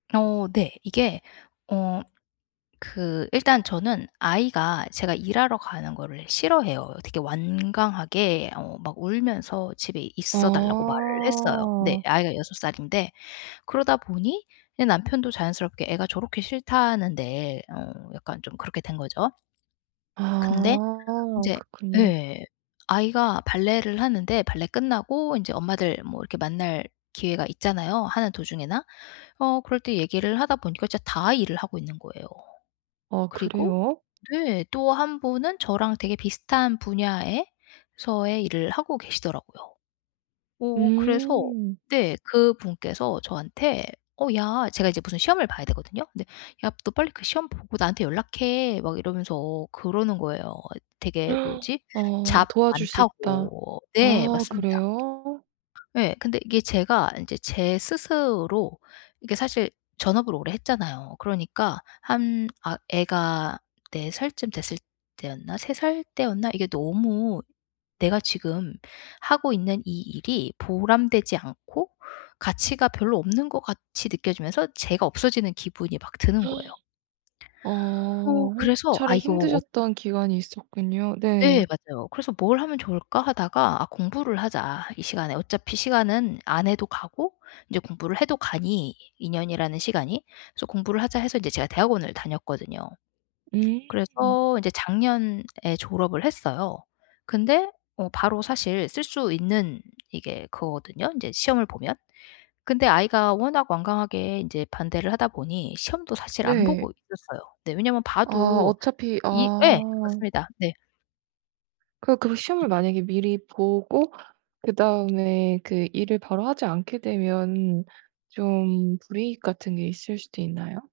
어 네. 이게 어 그 일단 저는 아이가 제가 일하러 가는 거를 싫어해요. 되게 완강하게 어 막 울면서 집에 있어 달라고 말을 했어요. 네. 어. 아이가 6 살인데 그러다 보니 예 남편도 자연스럽게 "애가 저렇게 싫다는데." 어 약간 좀 그렇게 된 거죠. 근데 아 인제 그렇군요. 예. 아이가 발레를 하는데 발레 끝나고 이제 엄마들 뭐 이렇게 만날 기회가 있잖아요, 하는 도중에나. 어 그럴 때 얘기를 하다 보니까 진짜 다 일을 하고 있는 거예요. 아 그리고 그래요? 네. 또 1 분은 저랑 되게 비슷한 분야에서의 일을 하고 계시더라고요. 어 그래서 음. 네. 그분께서 저한테 "어 야." 제가 이제 무슨 시험을 봐야 하거든요. 근데 "야, 너 빨리 그 시험 보고 나한테 연락해." 막 이러면서 그러는 거예요. 되게 뭐지? 어 잡 도와줄 수 있다. 많다고. 네. 아 맞습니다. 그래요? 예. 근데 이게 제가 이제 제 스스로 이게 사실 전업을 오래 했잖아요. 그러니까 한 아 애가 4 살쯤 됐을 때였나? 3 살 때였나? 이게 너무 내가 지금 하고 있는 이 일이 보람되지 않고 가치가 별로 없는 것 같이 느껴지면서 제가 없어지는 기분이 막 드는 거예요. 아 어 1 그래서 아 차례 이거 어 힘드셨던 기간이 있었군요. 네. 네. 맞아요. 그래서 '뭘 하면 좋을까?' 하다가 '아 공부를 하자. 이 시간에.' 어차피 시간은 안 해도 가고 이제 공부를 해도 가니, 2 년이라는 시간이. 그래서 '공부를 하자.' 해서 이제 제가 대학원을 다녔거든요. 음. 그래서 이제 작년에 졸업을 했어요. 근데 바로 사실 쓸 수 있는 이게 그거거든요, 이제 시험을 보면. 근데 아이가 워낙 완강하게 이제 반대를 하다 보니 시험도 사실 안 보고 네. 있었어요. 네. 왜냐면 아. 봐도 어차피 이 예. 아. 맞습니다. 네. 그 그래서 시험을 [unintelligible] 만약에 미리 보고 그다음에 그 일을 바로 하지 않게 되면 좀 불이익 같은 게 있을 수도 있나요?